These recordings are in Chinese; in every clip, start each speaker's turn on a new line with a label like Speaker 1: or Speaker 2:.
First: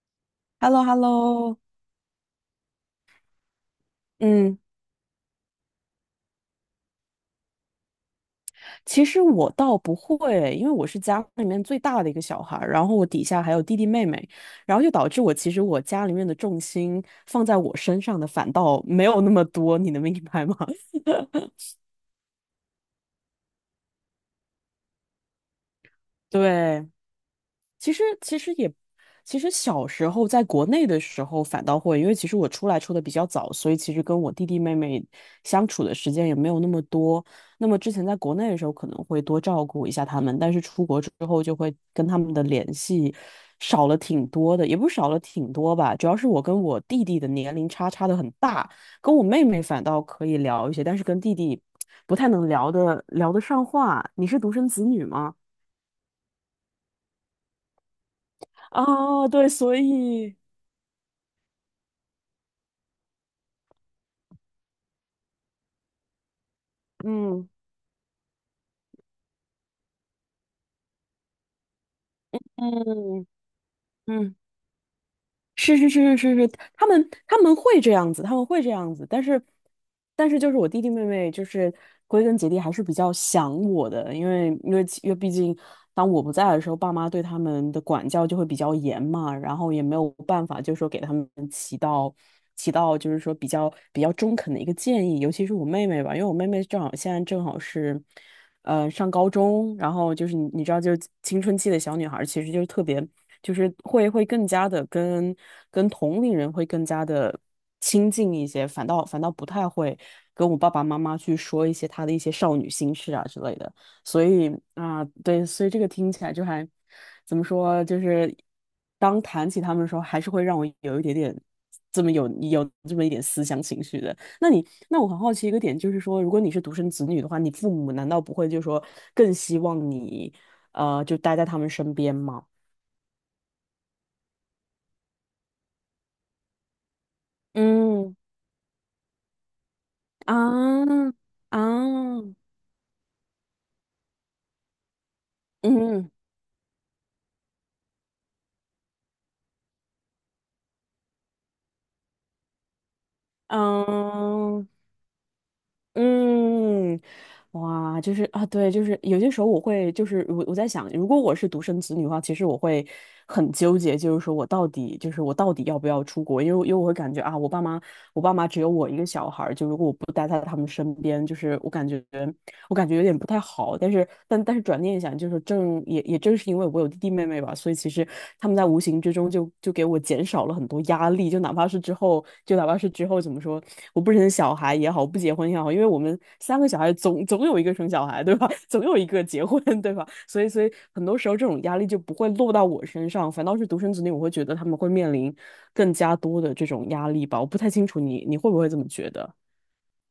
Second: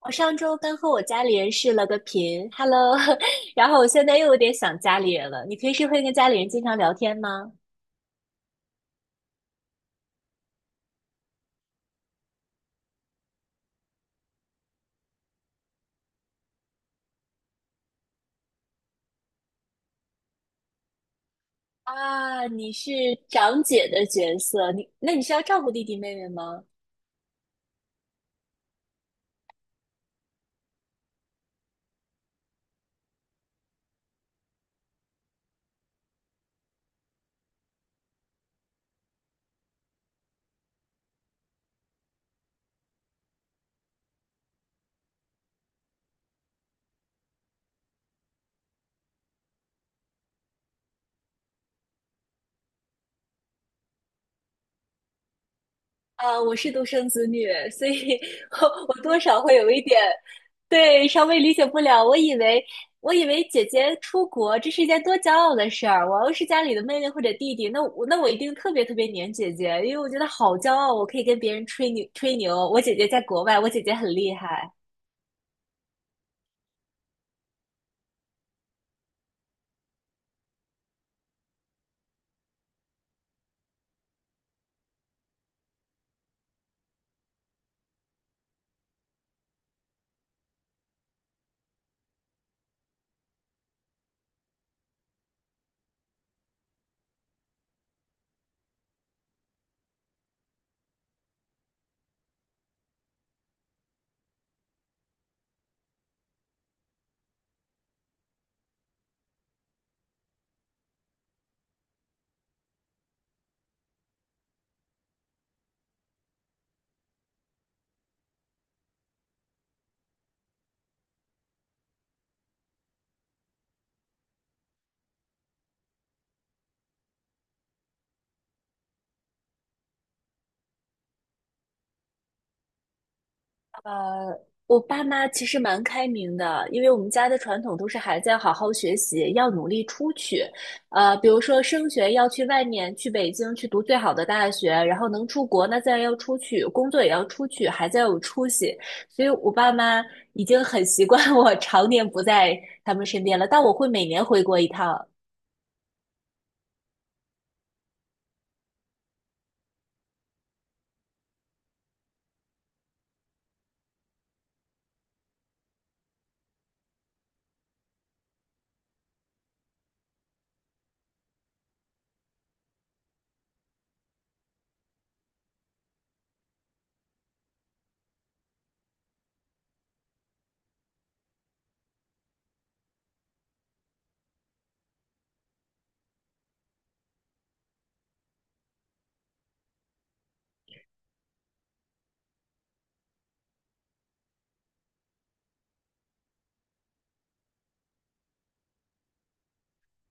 Speaker 1: 我上周
Speaker 2: h e l
Speaker 1: 刚
Speaker 2: l o
Speaker 1: 和
Speaker 2: h e l
Speaker 1: 我
Speaker 2: l o
Speaker 1: 家里人视了个频，Hello，然后我现在又有点
Speaker 2: 嗯，
Speaker 1: 想家里人了。你平时会跟家里人经常聊天吗？
Speaker 2: 其实我倒不会，因为我是家里面最大的一个小孩儿，然后我底下还有弟弟妹妹，然后就导致我其实我家里面的重心放在我身上的反倒没有那么多，你能明白吗？
Speaker 1: 啊，你是长姐的角色，那你是要照顾弟弟妹妹 吗？
Speaker 2: 对，其实其实也，其实小时候在国内的时候反倒会，因为其实我出来出的比较早，所以其实跟我弟弟妹妹相处的时间也没有那么多。那么之前在国内的时候可能会多照顾一下他们，但是出国之后就会跟他们的联系少了挺多的，也不是少了挺多吧，主要是我跟我弟弟的年龄差差的很大，跟我妹妹反倒可以聊一些，但是跟弟弟不太能聊得上话。你是独生子女吗？
Speaker 1: 啊，我是独生子女，所以 我多
Speaker 2: 啊，
Speaker 1: 少
Speaker 2: 对，
Speaker 1: 会有
Speaker 2: 所
Speaker 1: 一点，
Speaker 2: 以。
Speaker 1: 对，稍微理解不了。我以为姐姐出国这是一件多骄傲的事儿，我要是家里的妹妹或者
Speaker 2: 嗯
Speaker 1: 弟弟，那我一定特别特别黏姐姐，因为我觉得好骄傲，我可以跟别人吹牛吹牛，我姐姐在
Speaker 2: 嗯
Speaker 1: 国外，我姐姐很厉
Speaker 2: 嗯，
Speaker 1: 害。
Speaker 2: 是是是是是是，他们会这样子，他们会这样子，但是就是我弟弟妹妹，就是归根结底还是比较想我的，因为毕竟当我不在的时候，爸妈对他们的管教就会比较严嘛，然后也没有办法，就是说给他们起到就是说比较中肯的一个建议，尤其是我妹妹吧，因为我妹妹正好现在正好是。上高中，然后就是你知道，就是青春期的小女孩其实就是特别，就是会会更加的跟跟同龄人会更加的亲近一些，反倒不太会跟我爸爸妈妈去说一些她的一些少女心事啊之类的，所以啊，对，所以这个听起来就还怎么说，就是当谈起他们的时候，还是会让我有一点点这么有有这么一点思乡情绪的。那我很好奇一个点，就是说，如果你是独生子女的话，你父母难道不会就是说更希望你，就待在他们身边吗？
Speaker 1: 呃，我爸妈其实蛮开明的，因为我们家的传统都是
Speaker 2: 嗯
Speaker 1: 孩子要好好学习，要努力出
Speaker 2: 啊
Speaker 1: 去。比如
Speaker 2: 啊
Speaker 1: 说升学要去
Speaker 2: 啊
Speaker 1: 外面，去北京去读最好的大学，然后能出国，那自然
Speaker 2: 嗯。
Speaker 1: 要出去，工作也要出去，孩子要有出息。所以我爸妈已经很习惯 我常年不在他们身边了，但我会每年回国
Speaker 2: 啊。
Speaker 1: 一趟。
Speaker 2: 嗯，哇，就是啊，对，就是有些时候我会，就是我在想，如果我是独生子女的话，其实我会很纠结，就是说我到底，就是我到底要不要出国？因为我会感觉啊，我爸妈，我爸妈只有我一个小孩儿，就如果我不待在他们身边，就是我感觉。我感觉有点不太好，但是但是转念一想，就是正也也正是因为我有弟弟妹妹吧，所以其实他们在无形之中就给我减少了很多压力，就哪怕是之后怎么说，我不生小孩也好，不结婚也好，因为我们三个小孩总有一个生小孩，对吧？总有一个结婚，对吧？所以很多时候这种压力就不会落到我身上，反倒是独生子女，我会觉得他们会面临更加多的这种压力吧。我不太清楚你会不会这么觉得？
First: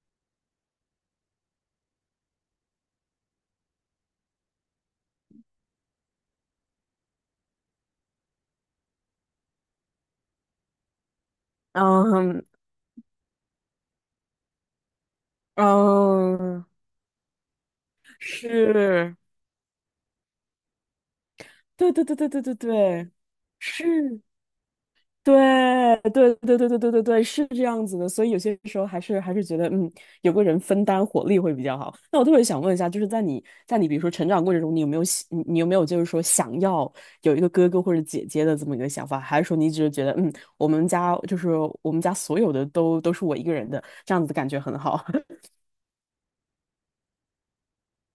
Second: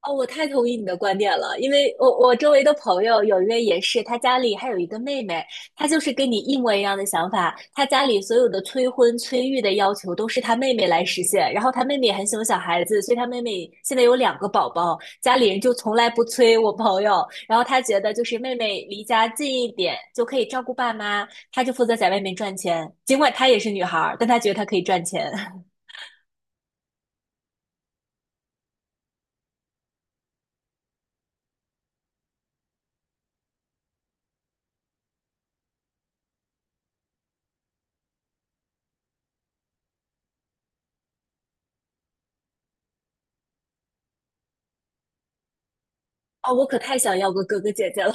Speaker 1: 哦，我太同意你的观点了，因为我周围的朋友有一位也是，他家里还有一个妹妹，她就是跟你一模一样的想法，她家里所有的催婚催育的要求都是她妹妹来实现，然后她妹妹也很喜
Speaker 2: 嗯
Speaker 1: 欢小孩子，所以她妹妹现在有两个宝宝，家里人就从来不催
Speaker 2: 嗯。
Speaker 1: 我朋友，然后她觉得就是妹妹离
Speaker 2: 是，
Speaker 1: 家近一点就可以照顾爸妈，她就负
Speaker 2: 对
Speaker 1: 责
Speaker 2: 对
Speaker 1: 在
Speaker 2: 对
Speaker 1: 外
Speaker 2: 对
Speaker 1: 面
Speaker 2: 对
Speaker 1: 赚
Speaker 2: 对
Speaker 1: 钱，
Speaker 2: 对，
Speaker 1: 尽管她也是女孩儿，
Speaker 2: 是，
Speaker 1: 但她觉得她可以赚钱。
Speaker 2: 对 对对对对对对对，是这样子的。所以有些时候还是觉得，有个人分担火力会比较好。那我特别想问一下，就是在你比如说成长过程中，你有没有就是说想要有一个哥哥或者姐姐的这么一个想法，还是说你只是觉得，我们家就是我们家所有的都是我一个人的，这样子的感觉很好。
Speaker 1: 哦，我可太想要个哥哥姐姐了。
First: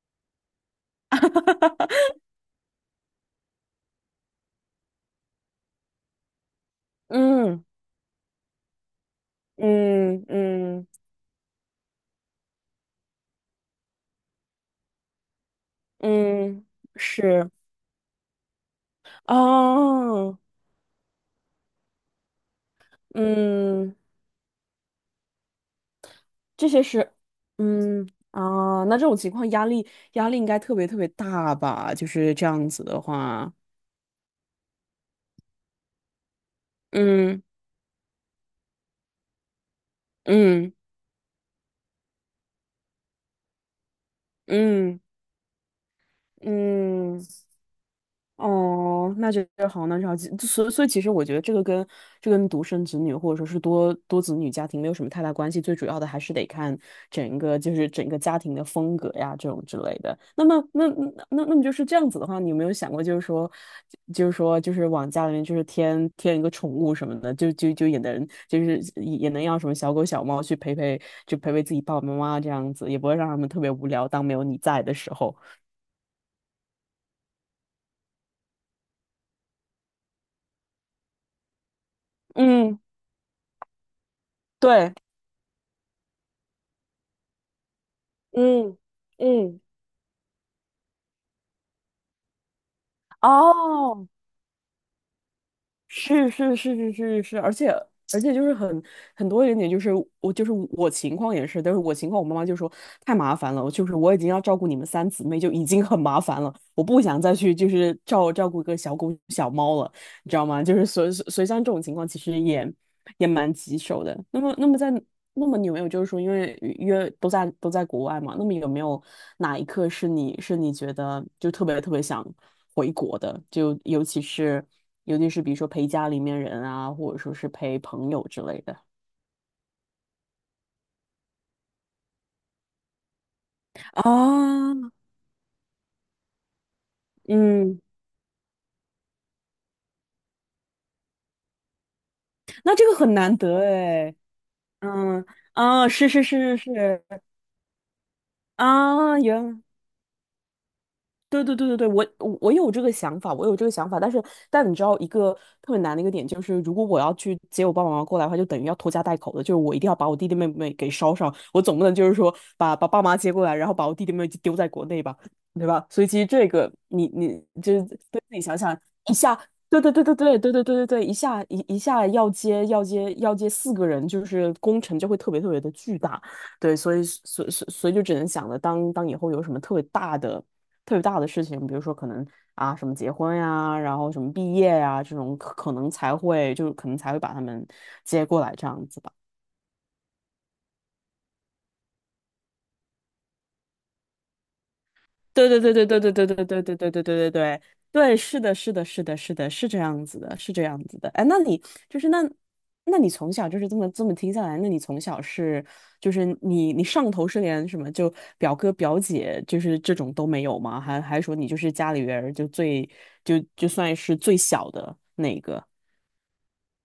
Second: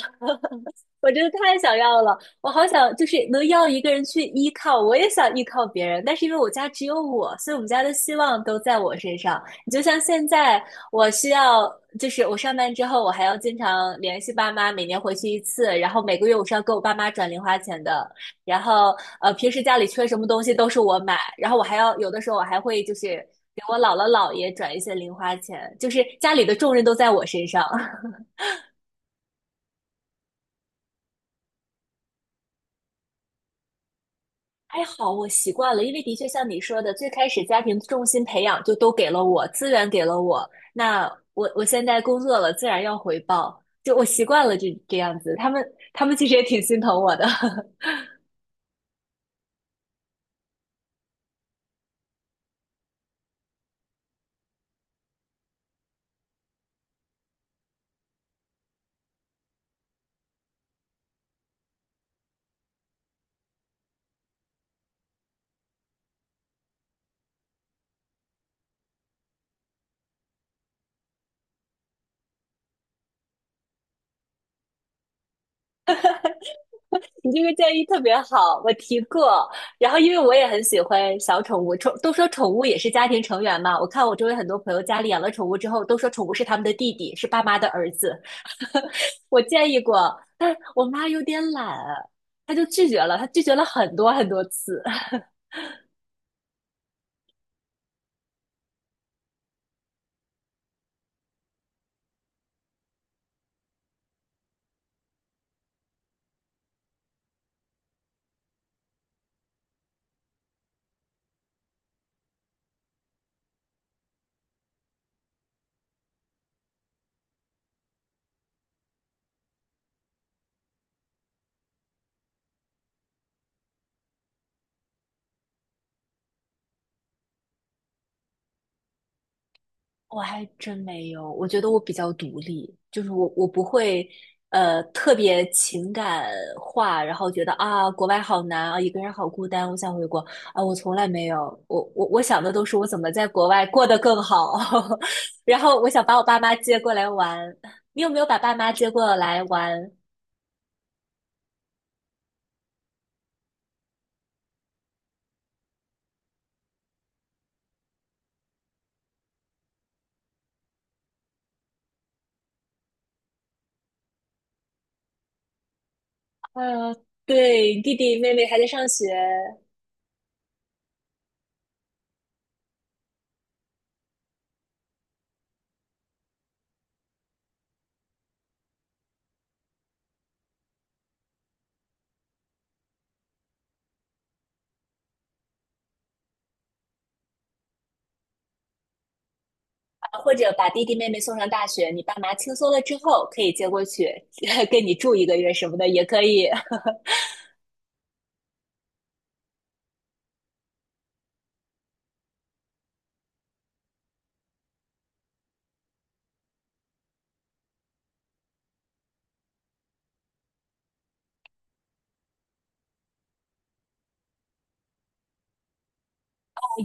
Speaker 1: 我真的太想要了，我好想就是能要一个人去依靠，我也想依靠别人，但是因为我家只有我，所以我
Speaker 2: 嗯
Speaker 1: 们家的希望都在我身上。你就像
Speaker 2: 嗯
Speaker 1: 现在，
Speaker 2: 嗯
Speaker 1: 我需要就是我上班之后，我还要经常联系爸妈，每年回去一次，然后每个月我是要
Speaker 2: 嗯，
Speaker 1: 给我爸妈转零
Speaker 2: 是。
Speaker 1: 花钱的，然后平时家里缺什么
Speaker 2: 哦，
Speaker 1: 东西都是我买，然后我还要有的时候我还会就是给我
Speaker 2: 嗯，
Speaker 1: 姥姥姥爷转一些零花钱，就是家里的
Speaker 2: 这
Speaker 1: 重
Speaker 2: 些
Speaker 1: 任都在
Speaker 2: 是，
Speaker 1: 我身上。
Speaker 2: 嗯啊，那这种情况压力应该特别特别大吧？就是这样子的话，
Speaker 1: 还好我习惯了，因为的确像你说的，最开
Speaker 2: 嗯
Speaker 1: 始家庭重心培养就都给了我，资源给了我，
Speaker 2: 嗯
Speaker 1: 那我现在工作了，自然要回报，就我习惯了这
Speaker 2: 嗯
Speaker 1: 样子，他们其实也挺心疼我
Speaker 2: 嗯，
Speaker 1: 的。
Speaker 2: 哦，那这个好，那就好，就所以其实我觉得这个跟这跟独生子女或者说是多子女家庭没有什么太大关系，最主要的还是得看整个家庭的风格呀这种之类的。那么那么就是这样子的话，你有没有想过就是往家里面就是添一个宠物什么的，就就就也能就是也能要什么小狗小猫去陪陪自己爸爸妈妈这样子，也不会让他们特别无聊，当没有你在的时候。
Speaker 1: 你这个建议特别好，我提过。然后因为我也很喜欢小宠物，都说宠物也
Speaker 2: 嗯，
Speaker 1: 是家庭成员嘛。我看我周围很多朋友
Speaker 2: 对。
Speaker 1: 家里养了宠物之后，都说宠物是他们的弟弟，是爸妈的儿子。
Speaker 2: 嗯
Speaker 1: 我
Speaker 2: 嗯。
Speaker 1: 建议过，但我妈有点懒，她就拒绝了，她拒绝了很
Speaker 2: 哦，
Speaker 1: 多很多次。
Speaker 2: 是是是是是是，而且就是很多一点点，就是我情况也是，但是我情况我妈妈就说太麻烦了，我就是我已经要照顾你们三姊妹就已经很麻烦了，我不想再去就是照顾一个小狗小猫了，你知道吗？就是所以像这种情况其实也蛮棘手的。那么那么在那么你有没有就是说，因为约都在国外嘛，那么有没有哪一刻是你觉得就特别特别想回国的？就尤其是比如说陪家里面人啊，或者说是陪朋友之类的。
Speaker 1: 我还真没有，我觉得我比较独立，就是我不会，
Speaker 2: 啊，
Speaker 1: 特别情感化，然后觉得
Speaker 2: 嗯，
Speaker 1: 啊，国外好难啊，一个人好孤单，我想回国啊，我从来没有，我想的都
Speaker 2: 那
Speaker 1: 是我
Speaker 2: 这个
Speaker 1: 怎么
Speaker 2: 很
Speaker 1: 在
Speaker 2: 难
Speaker 1: 国
Speaker 2: 得
Speaker 1: 外过得
Speaker 2: 哎，
Speaker 1: 更好，
Speaker 2: 嗯，
Speaker 1: 然后
Speaker 2: 啊，
Speaker 1: 我想
Speaker 2: 是
Speaker 1: 把我
Speaker 2: 是
Speaker 1: 爸妈
Speaker 2: 是是
Speaker 1: 接过
Speaker 2: 是，
Speaker 1: 来玩，你有没有把爸妈接过
Speaker 2: 啊，
Speaker 1: 来玩？
Speaker 2: 对对对对对，我有这个想法，我有这个想法，但是但你知道一个特别难的一个点就是，如果我要去接我爸爸妈妈过来的话，就等于要拖家带口的，就是我一定要把我弟弟妹妹给捎上，我总不能就是说把爸妈接过来，然后把我弟弟妹妹就丢在国内吧，对吧？所以其实这个
Speaker 1: 呃，
Speaker 2: 你就
Speaker 1: 对，
Speaker 2: 是
Speaker 1: 弟弟
Speaker 2: 对
Speaker 1: 妹
Speaker 2: 自己
Speaker 1: 妹还
Speaker 2: 想
Speaker 1: 在
Speaker 2: 想
Speaker 1: 上学，
Speaker 2: 一下，对对对对对对对对对对，一下要接四个人，就是工程就会特别特别的巨大，对，所以就只能想着当以后有什么特别大的。事情，比如说可能啊什么结婚呀，然后什么毕业呀这种可能才会把他们接过来这样子吧。
Speaker 1: 啊或者把弟弟妹妹送上大学，你爸妈轻松了之后可以接过去，跟你住一个
Speaker 2: 对
Speaker 1: 月
Speaker 2: 对
Speaker 1: 什
Speaker 2: 对
Speaker 1: 么
Speaker 2: 对
Speaker 1: 的
Speaker 2: 对
Speaker 1: 也
Speaker 2: 对
Speaker 1: 可
Speaker 2: 对对
Speaker 1: 以。
Speaker 2: 对对对对对对对对，是的，是的，是的，是的，是这样子的，是这样子的。哎，就是那，那你从小就是这么这么听下来，那你从小是就是你上头是连什么就表哥表姐就是这种都没有吗？还说你就是家里边儿就算是最小的那一个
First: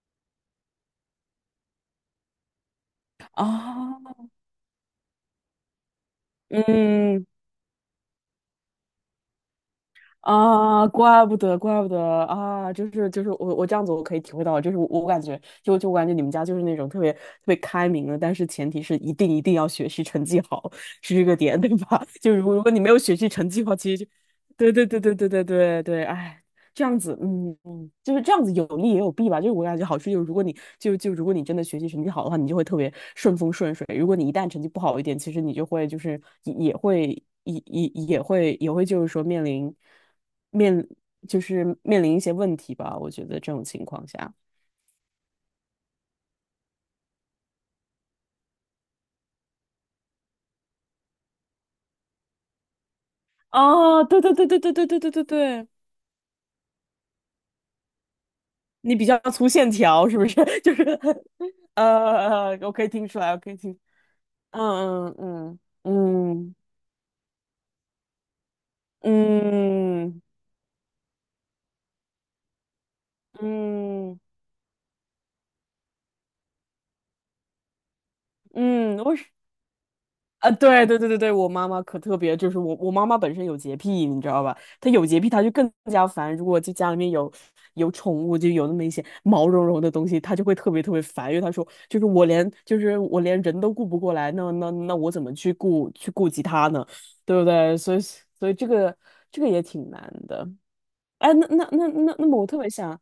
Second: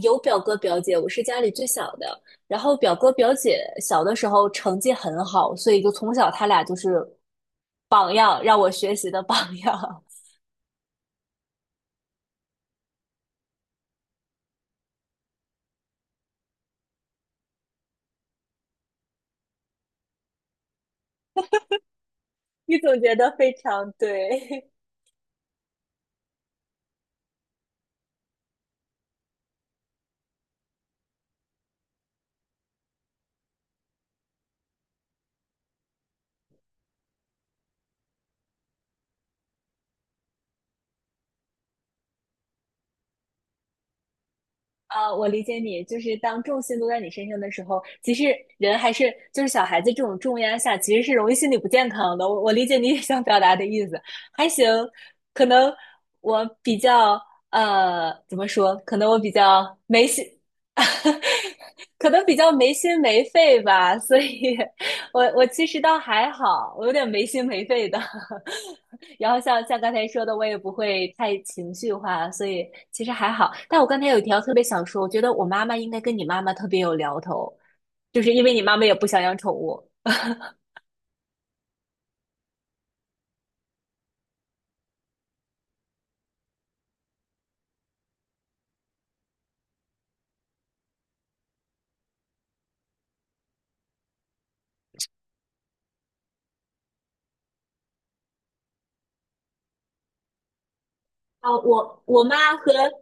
Speaker 1: 有表哥表姐，我是家里最小的。然后表哥表姐
Speaker 2: 啊？
Speaker 1: 小的时候成绩很好，所以就从小他俩就是
Speaker 2: 嗯
Speaker 1: 榜样，让我学习的榜样。
Speaker 2: 啊，怪不得，怪不得啊，就是我这样子我可以体会到，就是我感觉你们家就是那种特别特别开明的，但是前提是一定一定要学习成绩好，是这个点对吧？就如果如 果
Speaker 1: 你
Speaker 2: 你没有
Speaker 1: 总结
Speaker 2: 学习
Speaker 1: 的
Speaker 2: 成
Speaker 1: 非
Speaker 2: 绩的话，
Speaker 1: 常
Speaker 2: 其实就
Speaker 1: 对。
Speaker 2: 对对对对对对对对，哎，这样子，嗯嗯，就是这样子有利也有弊吧。就是我感觉好处就是，如果你就就如果你真的学习成绩好的话，你就会特别顺风顺水；如果你一旦成绩不好一点，其实你就会就是也会就是说面临面就是面临一些问题吧。我觉得这种情况下，
Speaker 1: 啊，我理解你，就是当重心都在你身上的时候，其实人还是就是小孩子这种重压下，其实是容易心理不健康的。我理解你也想表达的意思，
Speaker 2: 啊，对对对
Speaker 1: 还
Speaker 2: 对
Speaker 1: 行，
Speaker 2: 对对对对对
Speaker 1: 可
Speaker 2: 对，
Speaker 1: 能我比较怎么说，
Speaker 2: 你
Speaker 1: 可
Speaker 2: 比
Speaker 1: 能我
Speaker 2: 较
Speaker 1: 比
Speaker 2: 粗线
Speaker 1: 较没
Speaker 2: 条是
Speaker 1: 心。
Speaker 2: 不是？就 是
Speaker 1: 可能比较没
Speaker 2: 我可以
Speaker 1: 心
Speaker 2: 听出
Speaker 1: 没
Speaker 2: 来，我可以
Speaker 1: 肺
Speaker 2: 听，
Speaker 1: 吧，所以
Speaker 2: 嗯
Speaker 1: 我
Speaker 2: 嗯
Speaker 1: 其实倒还
Speaker 2: 嗯嗯
Speaker 1: 好，我有点没心没肺的。然后像刚才
Speaker 2: 嗯嗯。
Speaker 1: 说的，我也不会太情绪化，所以其实还好。但我刚才有
Speaker 2: 嗯
Speaker 1: 一条特别想说，我觉得我妈妈应该跟你妈妈特别有聊头，就是因为你妈妈也
Speaker 2: 嗯，
Speaker 1: 不想养宠物。
Speaker 2: 啊，对对对对对，我妈妈可特别，就是我妈妈本身有洁癖，你知道吧？她有洁癖，她就更加烦。如果就家里面有宠物，就有那么一些毛茸茸的东西，她就会特别特别烦，因为她说就是我连人都顾不过来，那我怎么去顾及它呢？对不对？所以这个也挺难的。哎，那
Speaker 1: 啊，
Speaker 2: 那那
Speaker 1: 我
Speaker 2: 那
Speaker 1: 我
Speaker 2: 那
Speaker 1: 妈
Speaker 2: 么我特别
Speaker 1: 和
Speaker 2: 想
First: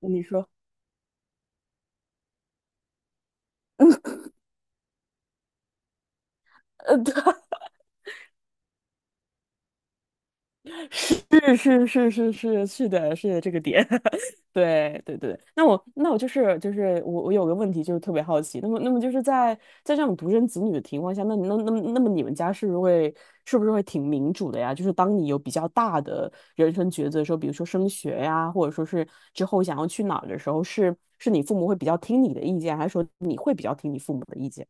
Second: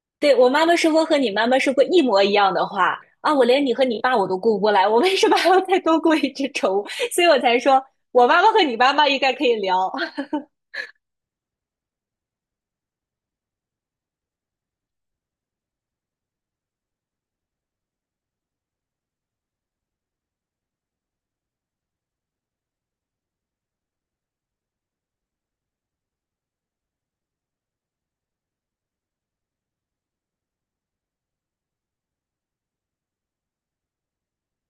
Speaker 2: 你
Speaker 1: 对
Speaker 2: 说，
Speaker 1: 我妈妈说过和你妈妈说过一模一样的话啊！我连你和你爸我都顾不过来，我为什么还要再多顾一只宠物？
Speaker 2: 对。
Speaker 1: 所以我才说我妈妈和你妈妈应该可以聊。
Speaker 2: 是是是是是是的，是的这个点，对对对。那我就是我有个问题，就是特别好奇。那么就是在这种独生子女的情况下，那你那那么那么你们家是不是会挺民主的呀？就是当你有比较大的人生抉择的时候，比如说升学呀，或者说是之后想要去哪儿的时候，是你父母会比较听你的意见，还是说你会比较听你父母的意见？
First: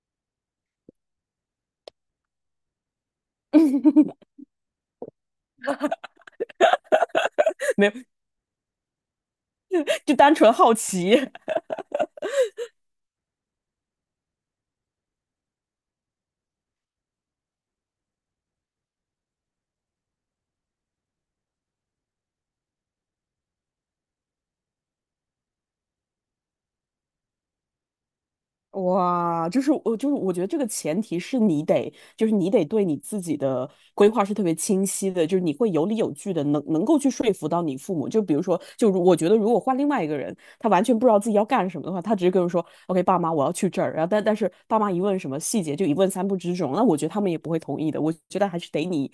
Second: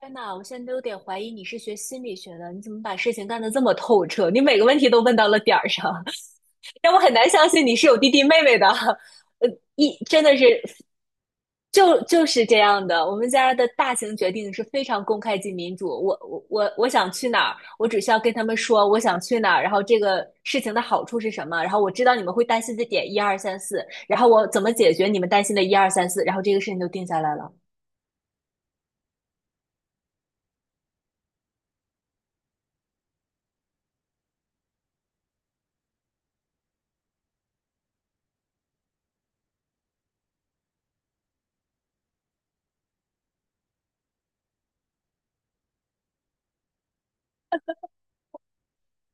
Speaker 1: 天呐，我现在都有点怀疑你是学心理学的，你怎么把事情干的这么透彻？你每个问题都问到了点儿上，让我很难相信你是
Speaker 2: 没有，
Speaker 1: 有弟弟妹妹的。呃，一
Speaker 2: 就
Speaker 1: 真
Speaker 2: 单
Speaker 1: 的是
Speaker 2: 纯好奇。
Speaker 1: 就是这样的，我们家的大型决定是非常公开及民主。我想去哪儿，我只需要跟他们说我想去哪儿，然后这个事情的好处是什么，然后我知道你们会担心的点一二三四，然后我怎么解决你们担心的一二三四，然后这个事情就定下来了。
Speaker 2: 哇，就是我觉得这个前提是你得，就是你得对你自己的规划是特别清晰的，就是你会有理有据的，能够去说服到你父母。就比如说，我觉得如果换另外一个人，他完全不知道自己要干什么的话，他直接跟我说："OK,爸妈，我要去这儿。"然后但是爸妈一问什么细节，就一问三不知这种，那我觉得他们也不会同意的。我觉得还是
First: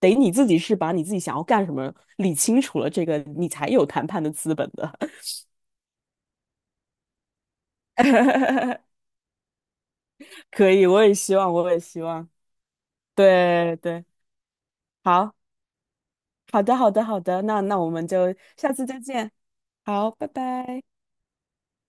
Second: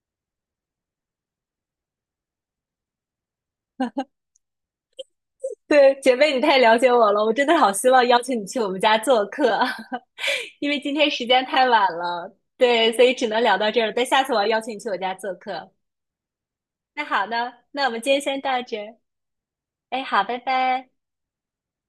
Speaker 2: 得你自己是把你自己想要干什么理清楚了，这个你才有谈判的资本的。
Speaker 1: 对，姐妹，你太了解我了，我真的好希望邀请你去我 们家做客，因
Speaker 2: 可
Speaker 1: 为
Speaker 2: 以，
Speaker 1: 今
Speaker 2: 我
Speaker 1: 天
Speaker 2: 也
Speaker 1: 时
Speaker 2: 希
Speaker 1: 间
Speaker 2: 望，
Speaker 1: 太
Speaker 2: 我也
Speaker 1: 晚
Speaker 2: 希望，
Speaker 1: 了，对，所以只能聊到
Speaker 2: 对
Speaker 1: 这儿了。但
Speaker 2: 对。
Speaker 1: 下次我要邀请你去我家做
Speaker 2: 好，
Speaker 1: 客。
Speaker 2: 好的，好
Speaker 1: 那
Speaker 2: 的，好
Speaker 1: 好
Speaker 2: 的，
Speaker 1: 呢，
Speaker 2: 那
Speaker 1: 那我
Speaker 2: 我
Speaker 1: 们
Speaker 2: 们
Speaker 1: 今天
Speaker 2: 就
Speaker 1: 先到
Speaker 2: 下
Speaker 1: 这
Speaker 2: 次
Speaker 1: 儿。
Speaker 2: 再见。
Speaker 1: 哎，
Speaker 2: 好，
Speaker 1: 好，
Speaker 2: 拜
Speaker 1: 拜
Speaker 2: 拜。
Speaker 1: 拜。